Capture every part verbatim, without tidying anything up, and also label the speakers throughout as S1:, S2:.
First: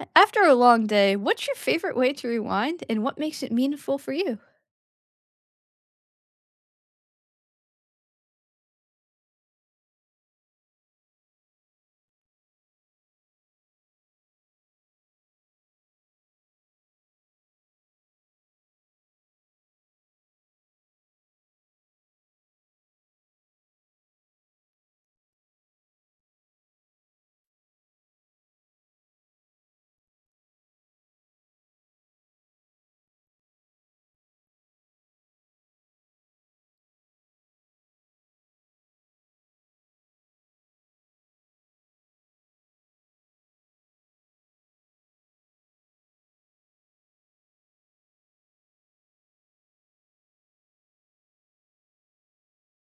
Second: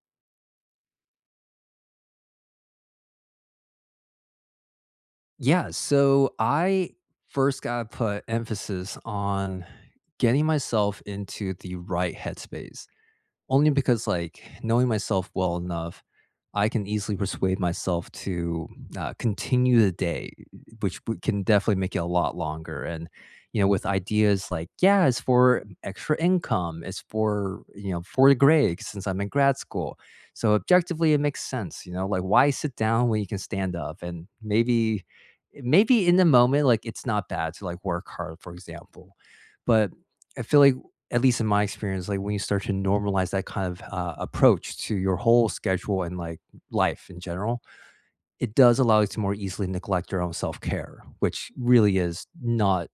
S1: A- After a long day, what's your favorite way to rewind and what makes it meaningful for you?
S2: Yeah, so I first gotta put emphasis on getting myself into the right headspace. Only because, like, knowing myself well enough, I can easily persuade myself to, uh, continue the day, which w can definitely make it a lot longer, and, you know, with ideas like, "Yeah, it's for extra income, it's for, you know, for the grades since I'm in grad school." So, objectively, it makes sense, you know, like, why sit down when you can stand up? And maybe maybe in the moment, like, it's not bad to, like, work hard, for example, but I feel like at least in my experience, like when you start to normalize that kind of uh, approach to your whole schedule and like life in general, it does allow you to more easily neglect your own self care, which really is not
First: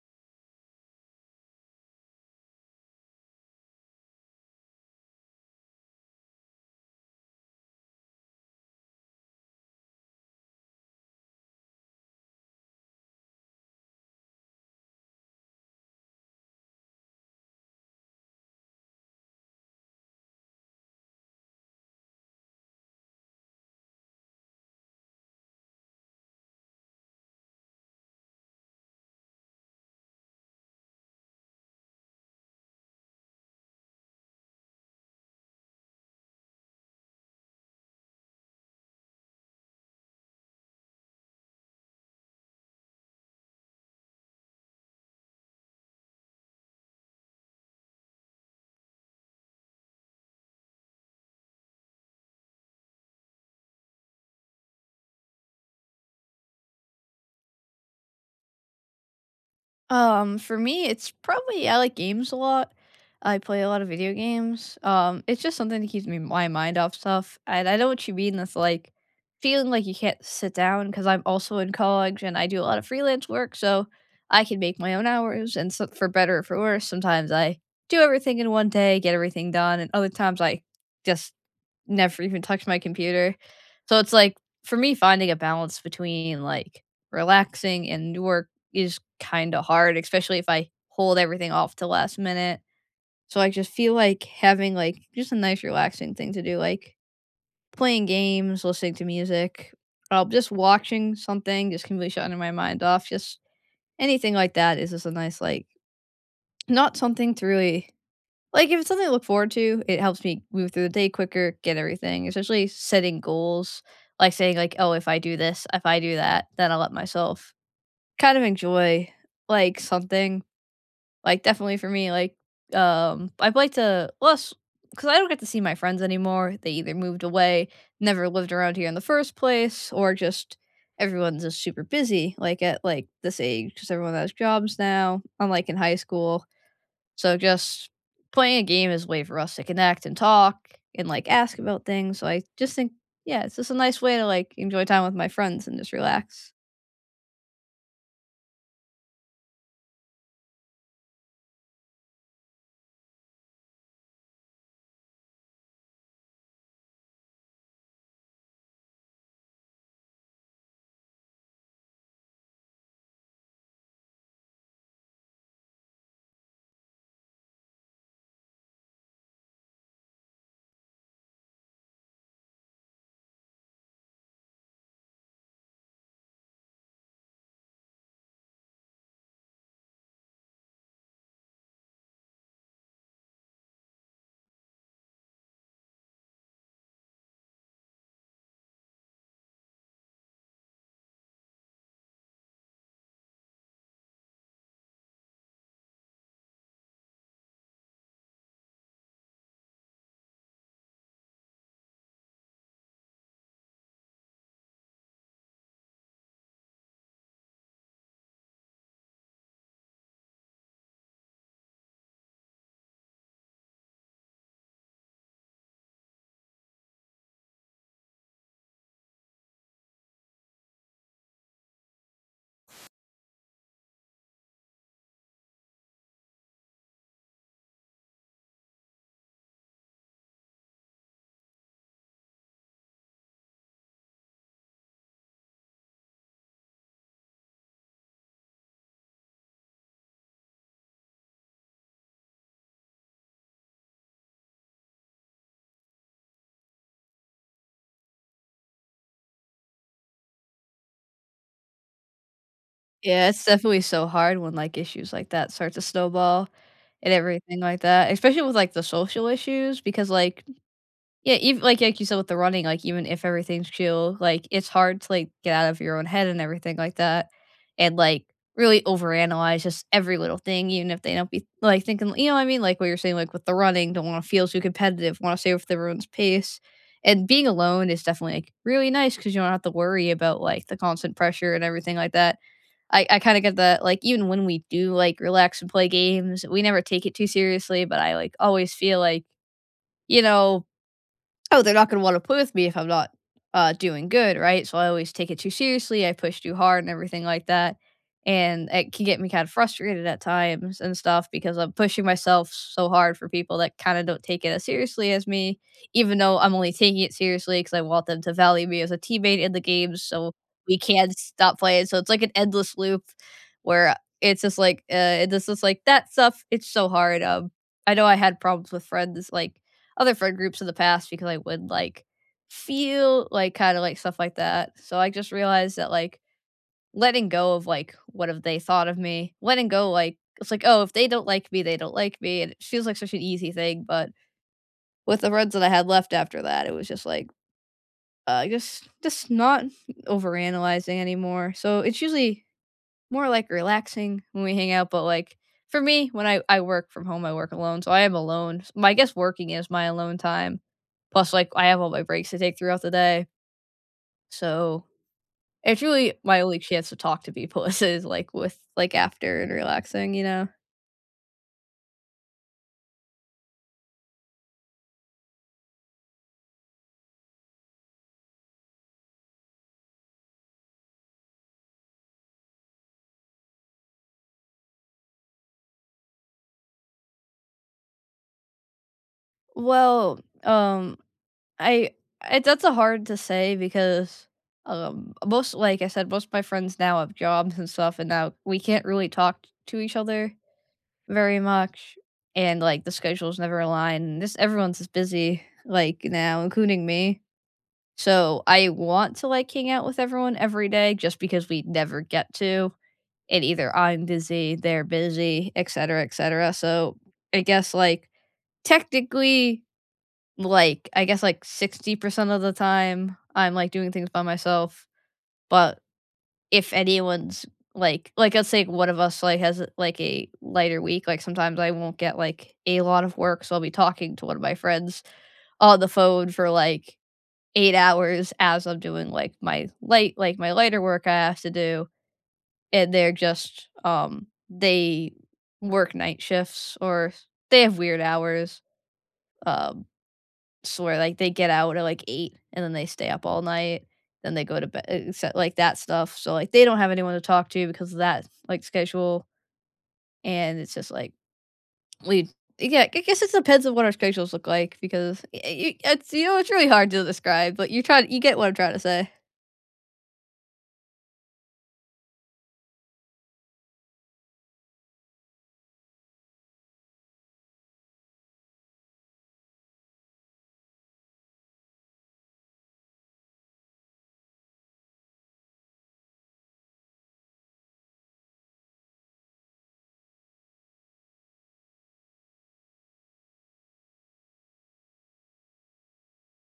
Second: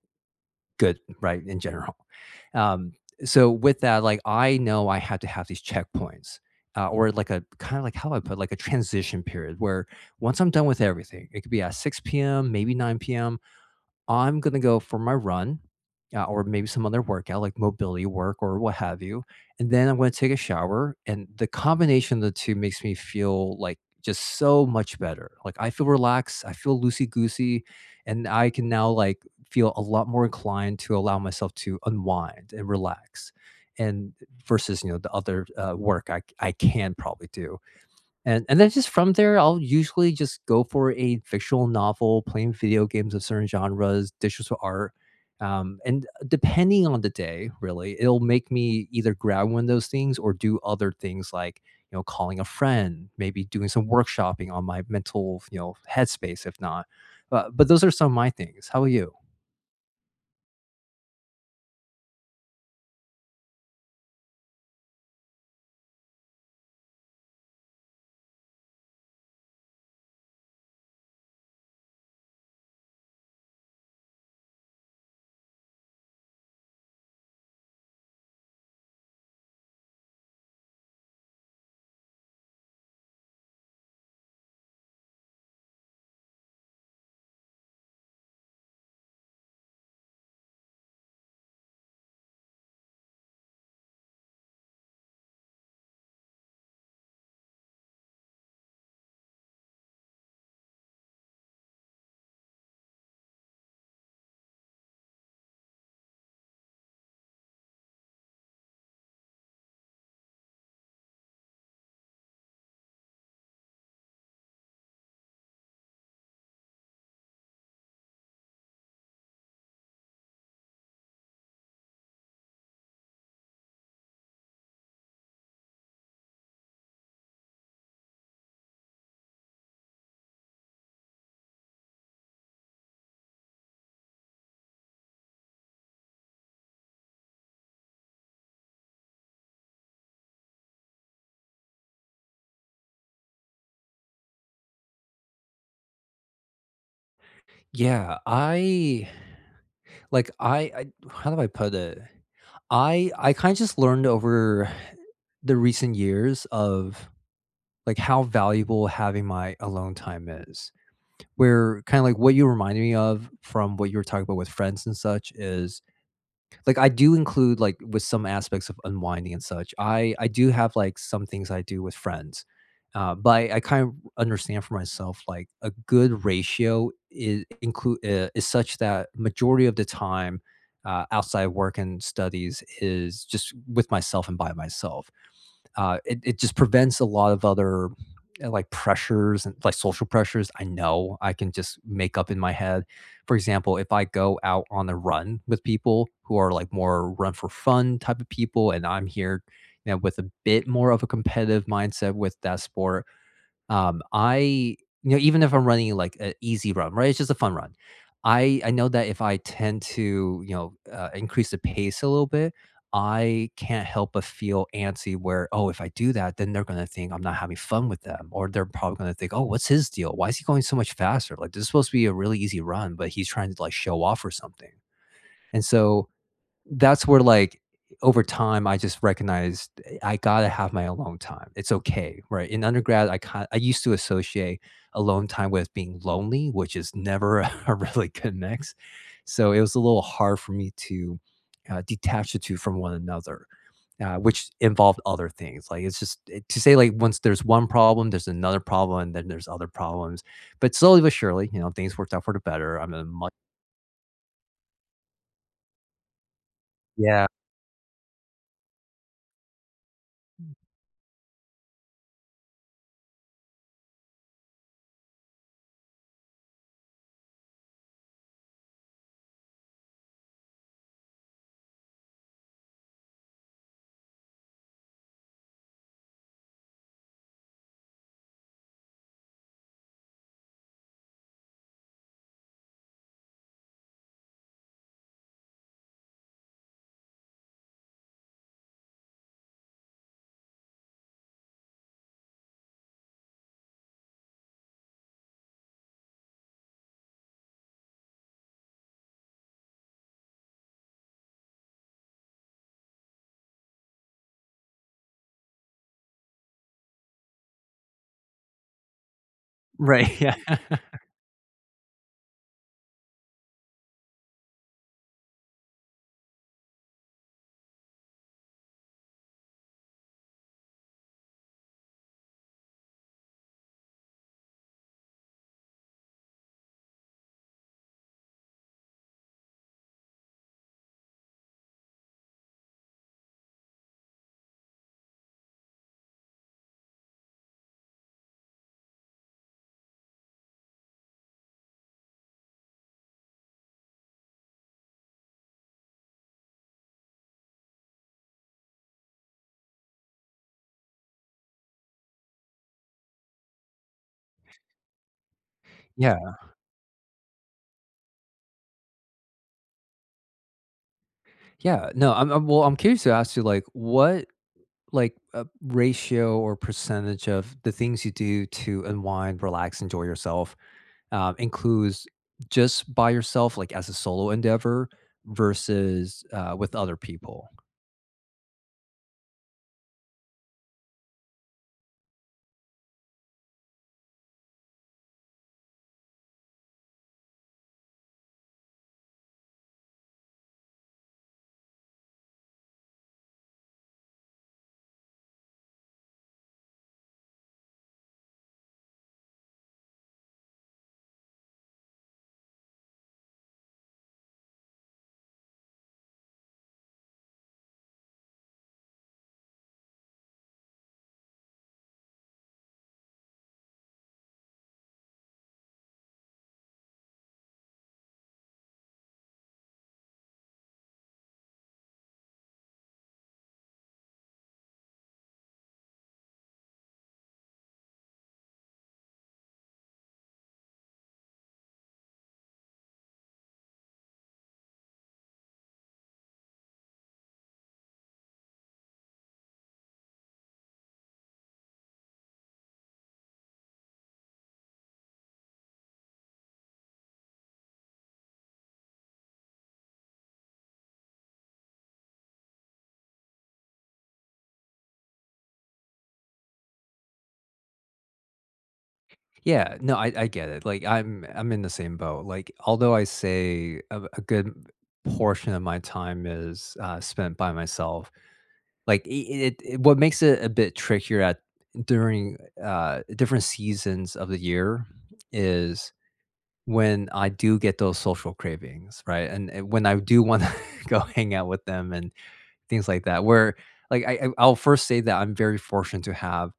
S2: good, right? In general. Um, so with that, like I know I have to have these checkpoints. Uh, or like a kind of like how I put like a transition period where once I'm done with everything, it could be at six p m, maybe nine p m. I'm gonna go for my run, uh, or maybe some other workout like mobility work or what have you, and then I'm gonna take a shower. And the combination of the two makes me feel like just so much better. Like I feel relaxed, I feel loosey goosey, and I can now like feel a lot more inclined to allow myself to unwind and relax. And versus you know the other uh, work I I can probably do. And and then just from there, I'll usually just go for a fictional novel, playing video games of certain genres, digital art. Um, and uh, depending on the day, really, it'll make me either grab one of those things or do other things like, you know, calling a friend, maybe doing some workshopping on my mental, you know, headspace, if not. Uh, but those are some of my things. How about you?
S1: Um, for me, it's probably I like games a lot. I play a lot of video games. Um, it's just something that keeps me my mind off stuff. And I know what you mean with like feeling like you can't sit down because I'm also in college and I do a lot of freelance work, so I can make my own hours. And so, for better or for worse, sometimes I do everything in one day, get everything done, and other times I just never even touch my computer. So it's like for me finding a balance between like relaxing and work is kind of hard, especially if I hold everything off to last minute. So I just feel like having like just a nice relaxing thing to do, like playing games, listening to music, uh, just watching something, just completely shutting my mind off, just anything like that is just a nice like not something to really like, if it's something to look forward to, it helps me move through the day quicker, get everything especially setting goals, like, saying, like, "Oh, if I do this, if I do that, then I'll let myself kind of enjoy, like, something." Like, definitely for me, like, um, I'd like to less because I don't get to see my friends anymore, they either moved away, never lived around here in the first place, or just everyone's just super busy, like, at, like, this age, age 'cause everyone has jobs now. I'm, like, in high school. So just playing a game is a way for us to connect and talk and like ask about things. So I just think, yeah, it's just a nice way to like enjoy time with my friends and just relax.
S2: Yeah, I Like, I I how do I put it? I I kinda just learned over the recent years of, like, how valuable having my alone time is, where kinda like what you reminded me of from what you were talking about with friends and such is like, I do include, like, with some aspects of unwinding and such, I I do have, like, some things I do with friends, uh, but I I kind of understand for myself, like, a good ratio is include uh, is such that majority of the time, uh, outside of work and studies is just with myself and by myself. Uh, it, it just prevents a lot of other uh, like pressures and like social pressures. I know I can just make up in my head. For example, if I go out on the run with people who are like more run for fun type of people, and I'm here, you know, with a bit more of a competitive mindset with that sport, um, I you know, even if I'm running like an easy run, right? It's just a fun run. I I know that if I tend to, you know, uh, increase the pace a little bit, I can't help but feel antsy where, oh, if I do that, then they're going to think I'm not having fun with them. Or they're probably going to think, oh, what's his deal? Why is he going so much faster? Like, this is supposed to be a really easy run, but he's trying to like show off or something. And so that's where like over time I just recognized eh, I gotta have my alone time. It's okay, right? In undergrad, I kind I used to associate alone time with being lonely, which is never a really good mix. So it was a little hard for me to uh, detach the two from one another, uh, which involved other things. Like it's just it- to say like once there's one problem, there's another problem, and then there's other problems. But slowly but surely, you know, things worked out for the better. I'm a
S1: Yeah,
S2: much
S1: it's definitely so hard when like issues like that start to snowball and
S2: yeah.
S1: everything like that, especially with like the social issues because like yeah, even like like you said with the running, like even if everything's chill, like it's hard to like get out of your own head and everything like that, and like really overanalyze just every little thing, even if they don't be like thinking, you know what I mean? Like what you're saying, like with the running, don't want to feel too competitive, want to stay with everyone's pace, and being alone is definitely like really nice because you don't have to worry about like the constant pressure and everything like that. I I kind of get that. Like even when we do like relax and play games, we never take it too seriously, but I like always feel like you know, "Oh, they're not gonna wanna play with me if I'm not, uh, doing good, right?" So I always take it too seriously, I push too hard and everything like that, and it can get me kinda frustrated at times and stuff because I'm pushing myself so hard for people that kinda don't take it as seriously as me, even though I'm only taking it seriously because I want them to value me as a teammate in the games,
S2: Right.
S1: so
S2: Yeah.
S1: we can't stop playing, so it's like an endless loop where it's just like, uh, it's just like, that stuff, it's so hard, um, I know I had problems with friends, like, other friend groups in the past because I would like feel like kind of like stuff like that. So I just realized that like letting go of like what have they thought of me, letting go like it's like oh if they don't like me they don't like me and it feels like such an easy thing. But with the friends that I had left after that, it was just like uh just just not overanalyzing anymore. So it's usually more like relaxing when we hang out, but like for me, when I I work from home, I work alone, so I am alone. S- My I guess working is my alone time. Plus, like I have all my breaks to take throughout the day, so it's really
S2: Yeah.
S1: my only chance to talk to people is, like with like after and relaxing, you know.
S2: Yeah, no, I'm I'm well, I'm curious to ask you, like, what, like, uh, ratio or percentage of the things you do to unwind, relax, enjoy yourself, um, includes just by yourself, like, as a solo endeavor versus, uh, with other people?
S1: Well, um, I, I that's a hard to say because um most like I said, most of my friends now have jobs and stuff, and now we can't really talk to each other very much. And, like, the schedules never align, and this everyone's just busy, like, now, including me. So, I want to, like, hang out with everyone every day just because we never get to, and either I'm busy, they're busy, etcetera, etcetera. So, I guess, like, technically, like, I guess, like, sixty percent of the time, I'm, like, doing things by myself, but if anyone's like like let's say one of us like has like a lighter week like sometimes I won't get like a lot of work so I'll be talking to one of my friends on the phone for like eight hours as I'm doing like my light like my lighter work I have to do and they're just um they work night shifts or they have weird hours um swear like they get out at like eight and then they stay up all night, then they go to bed, except like that stuff. So like they don't have anyone to talk to because of that like schedule. And it's just like we yeah, I guess it depends on what our schedules look like because y- y- it's you know it's really hard to describe, but you try you get what I'm trying to say.
S2: Yeah, no, I I get it, like, I'm I'm in the same boat, like, although I say a a good portion of my time is, uh, spent by myself. Like, I it it what makes it a bit trickier at during, uh, different seasons of the year is when I do get those social cravings, right? And and when I do wanna go hang out with them and things like that, where, like, I I I'll first say that I'm very fortunate to have,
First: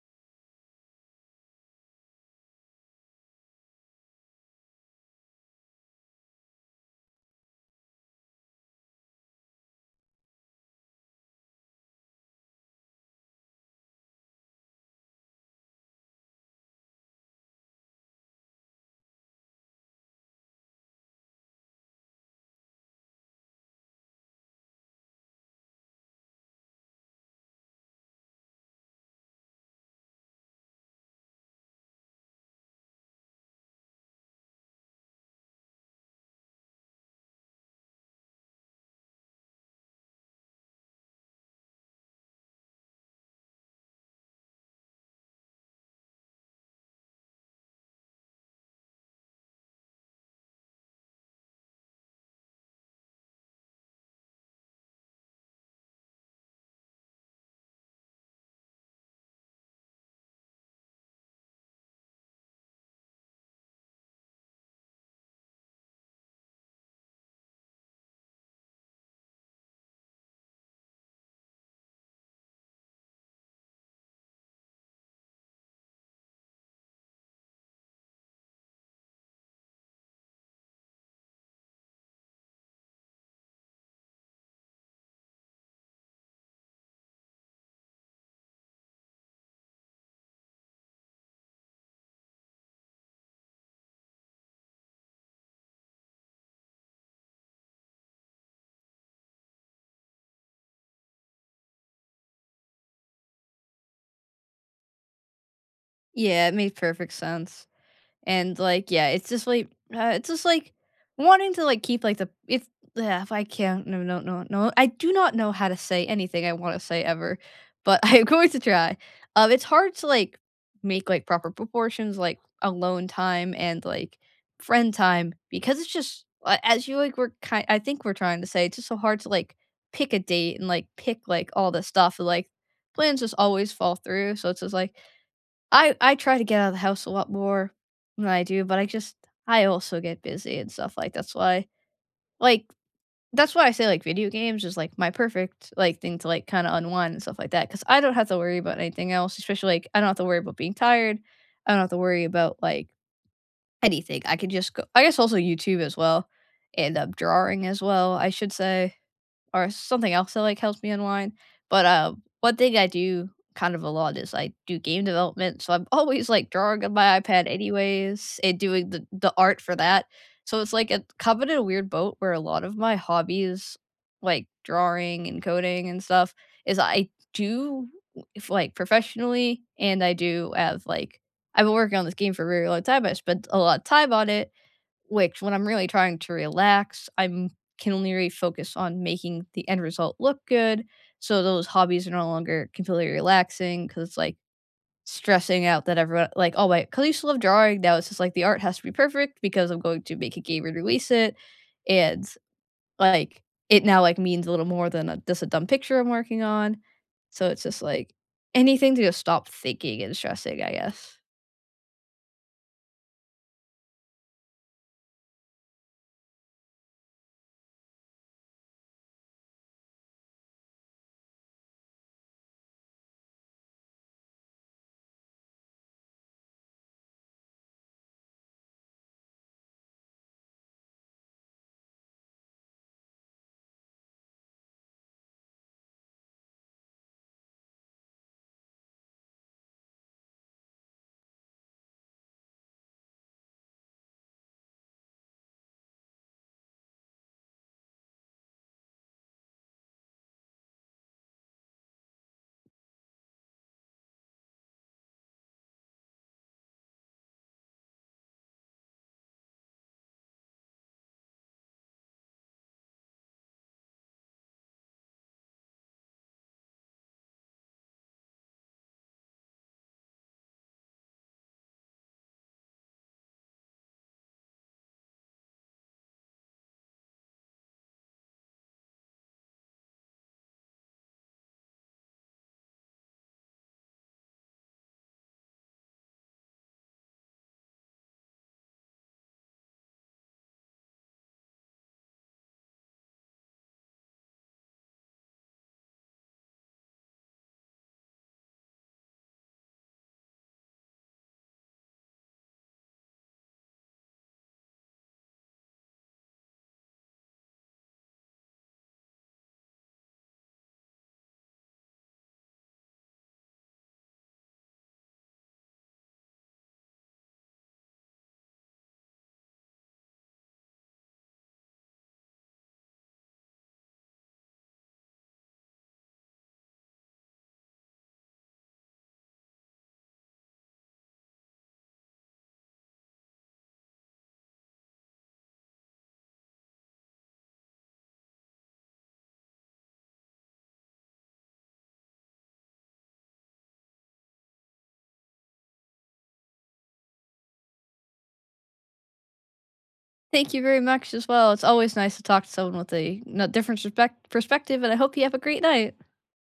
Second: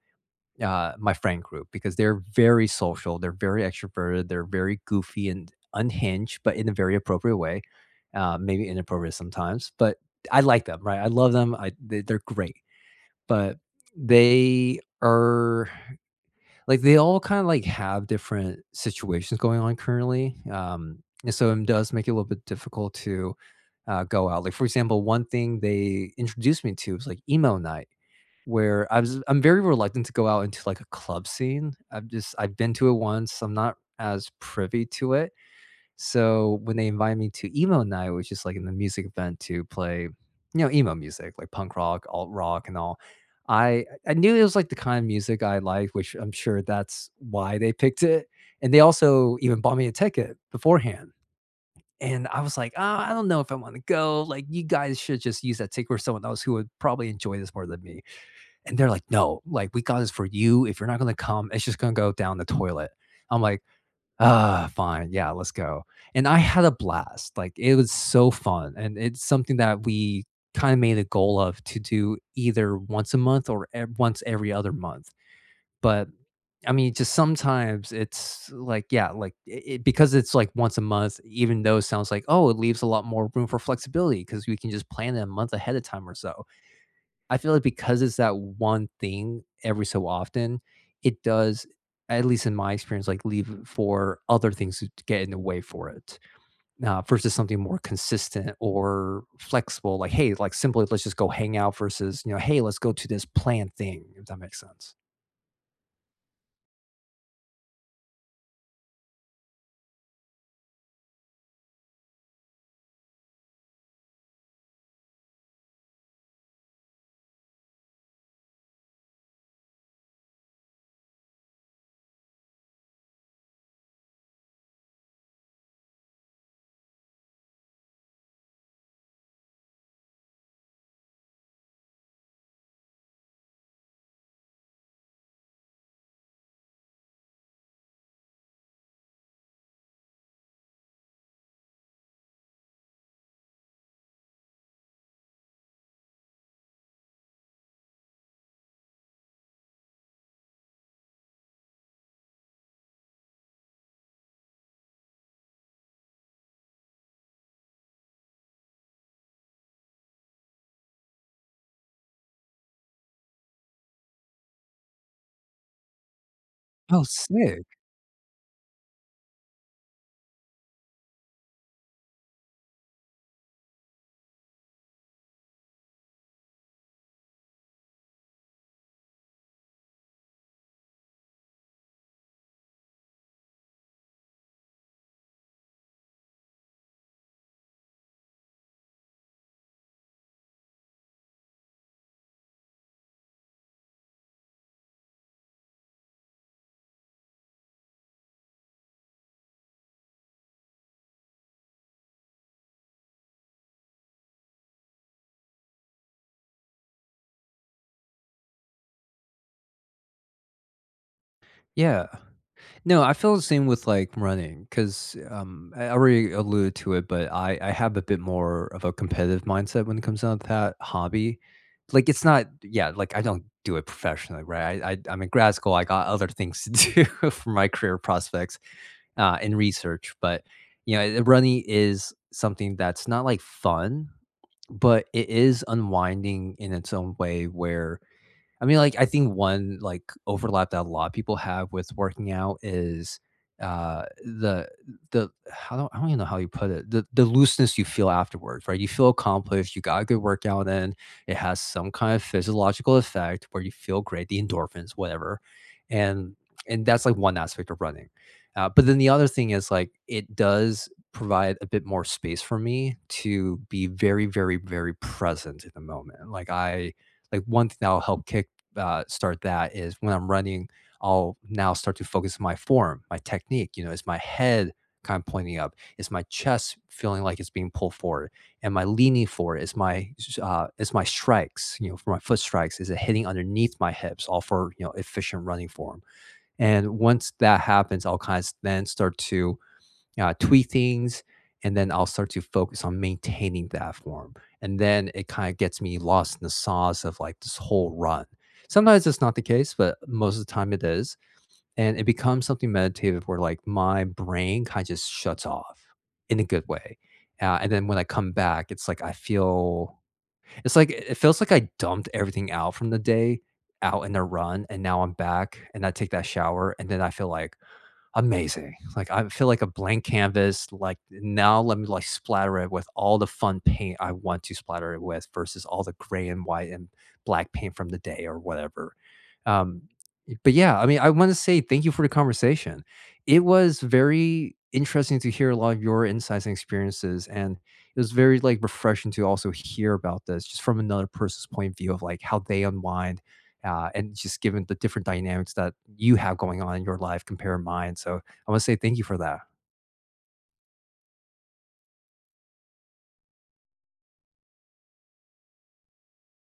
S2: uh, my friend group because they're very social, they're very extroverted, they're very goofy and unhinged, but in a very appropriate way, uh, maybe inappropriate sometimes, but I like them, right? I love them, I they they're great. But they are like, they all kinda, like, have different situations going on currently, um, and so it does make it a little bit difficult to, uh, go out. Like, for example, one thing they introduced me to was, like, emo night, where I was I'm very reluctant to go out into, like, a club scene. I've just I've been to it once. I'm not as privy to it. So when they invited me to emo night, which is like in the music event to play, you know, emo music, like punk rock, alt rock, and all. I I knew it was like the kind of music I like, which I'm sure that's why they picked it. And they also even bought me a ticket beforehand. And I was like, oh, I don't know if I want to go. Like, you guys should just use that ticket for someone else who would probably enjoy this more than me. And they're like, no, like, we got this for you. If you're not going to come, it's just going to go down the toilet. I'm like, uh, fine. Yeah, let's go. And I had a blast. Like it was so fun. And it's something that we kind of made a goal of to do either once a month or ev- once every other month. But I mean, just sometimes it's like, yeah, like it, it- because it's like once a month, even though it sounds like, oh, it leaves a lot more room for flexibility because we can just plan it a month ahead of time or so. I feel like because it's that one thing every so often, it does, at least in my experience, like leave for other things to get in the way for it uh, versus something more consistent or flexible. Like, hey, like simply let's just go hang out versus, you know, hey, let's go to this planned thing, if that makes sense.
S1: Yeah, it made perfect sense. And like, yeah, it's just like uh, it's just like wanting to like keep like the it's yeah, if I can't no no no no I do not know how to say anything I want to say ever, but I'm going to try. Um, it's hard to like make like proper proportions like alone time and like friend time because it's just a- as you like we're kind I think we're trying to say it's just so hard to like pick a date and like pick like all the stuff and like plans just always fall through. So it's just like I I try to get out of the house a lot more than I do, but I just I also get busy and stuff, like, that's why like, that's why I say, like, video games is, like, my perfect, like, thing to, like, kinda unwind and stuff like that because I don't have to worry about anything else, especially, like, I don't have to worry about being tired, I don't have to worry about, like, anything, I could just go I guess also YouTube as well, and, um, drawing as well, I should say or something else that, like, helps me unwind, but, uh, one thing I do kind of a lot is I do game development, so I'm always, like, drawing on
S2: Oh,
S1: my iPad
S2: sick.
S1: anyways and doing the the art for that, so it's, like, a caught in a weird boat where a lot of my hobbies, like drawing and coding and stuff, is I do if, like, professionally, and I do have, like I've been working on this game for a really long time, I spent a lot of time on it, which when I'm really trying to relax, I'm can only really focus on making the end result look good, so those hobbies are no longer completely relaxing because it's, like, stressing out that everyone like, "Oh, wait," 'cause I used to love drawing, now it's just, like, the art has to be perfect because I'm going to make a game and release it, and, like, it now, like, means a little more than a just a dumb picture I'm working on, so it's just, like, anything to just stop thinking and stressing, I guess.
S2: Yeah. No, I feel the same with like running because um, I already alluded to it, but I, I have a bit more of a competitive mindset when it comes down to that hobby. Like it's not, yeah, like I don't do it professionally, right? I, I, I'm in grad school. I got other things to do for my career prospects uh, and research, but you know, running is something that's not like fun, but it is unwinding in its own way where I mean, like, I think one, like, overlap that a lot of people have with working out is, uh, the the how do I don't even know how you put it, the the looseness you feel afterwards, right? You feel accomplished, you got a good workout in, it has some kind of physiological effect where you feel great, the endorphins, whatever, and and that's, like, one aspect of running. Uh, but then the other thing is, like, it does provide a bit more space for me to be very, very, very present in the moment. Like, I like, one thing that'll help kick uh, start that is when I'm running, I'll now start to focus on my form, my technique. You know, is my head kind of pointing up? Is my chest feeling like it's being pulled forward? Am I leaning forward? Is my uh, is my strikes, you know, for my foot strikes, is it hitting underneath my hips? All for you know efficient running form. And once that happens, I'll kind of then start to uh, tweak things, and then I'll start to focus on maintaining that form. And then it kind of gets me lost in the sauce of like this whole run. Sometimes it's not the case, but most of the time it is. And it becomes something meditative where like my brain kind of just shuts off in a good way. Uh, and then when I come back, it's like I feel it's like it feels like I dumped everything out from the day out in a run and now I'm back and I take that shower and then I feel like amazing. Like, I feel like a blank canvas, like, now let me, like, splatter it with all the fun paint I want to splatter it with versus all the gray and white and black paint from the day or whatever. Um, but yeah, I mean, I wanna say thank you for the conversation. It was very interesting to hear a lot of your insights and experiences, and it was very, like, refreshing to also hear about this just from another person's point of view of, like, how they unwind uh, and just given the different dynamics that you have going on in your life compare mine, so I want to say thank you for that.
S1: Thank you very much as well. It's always nice to talk to someone with a n different perspec perspective, and I hope you have a great night.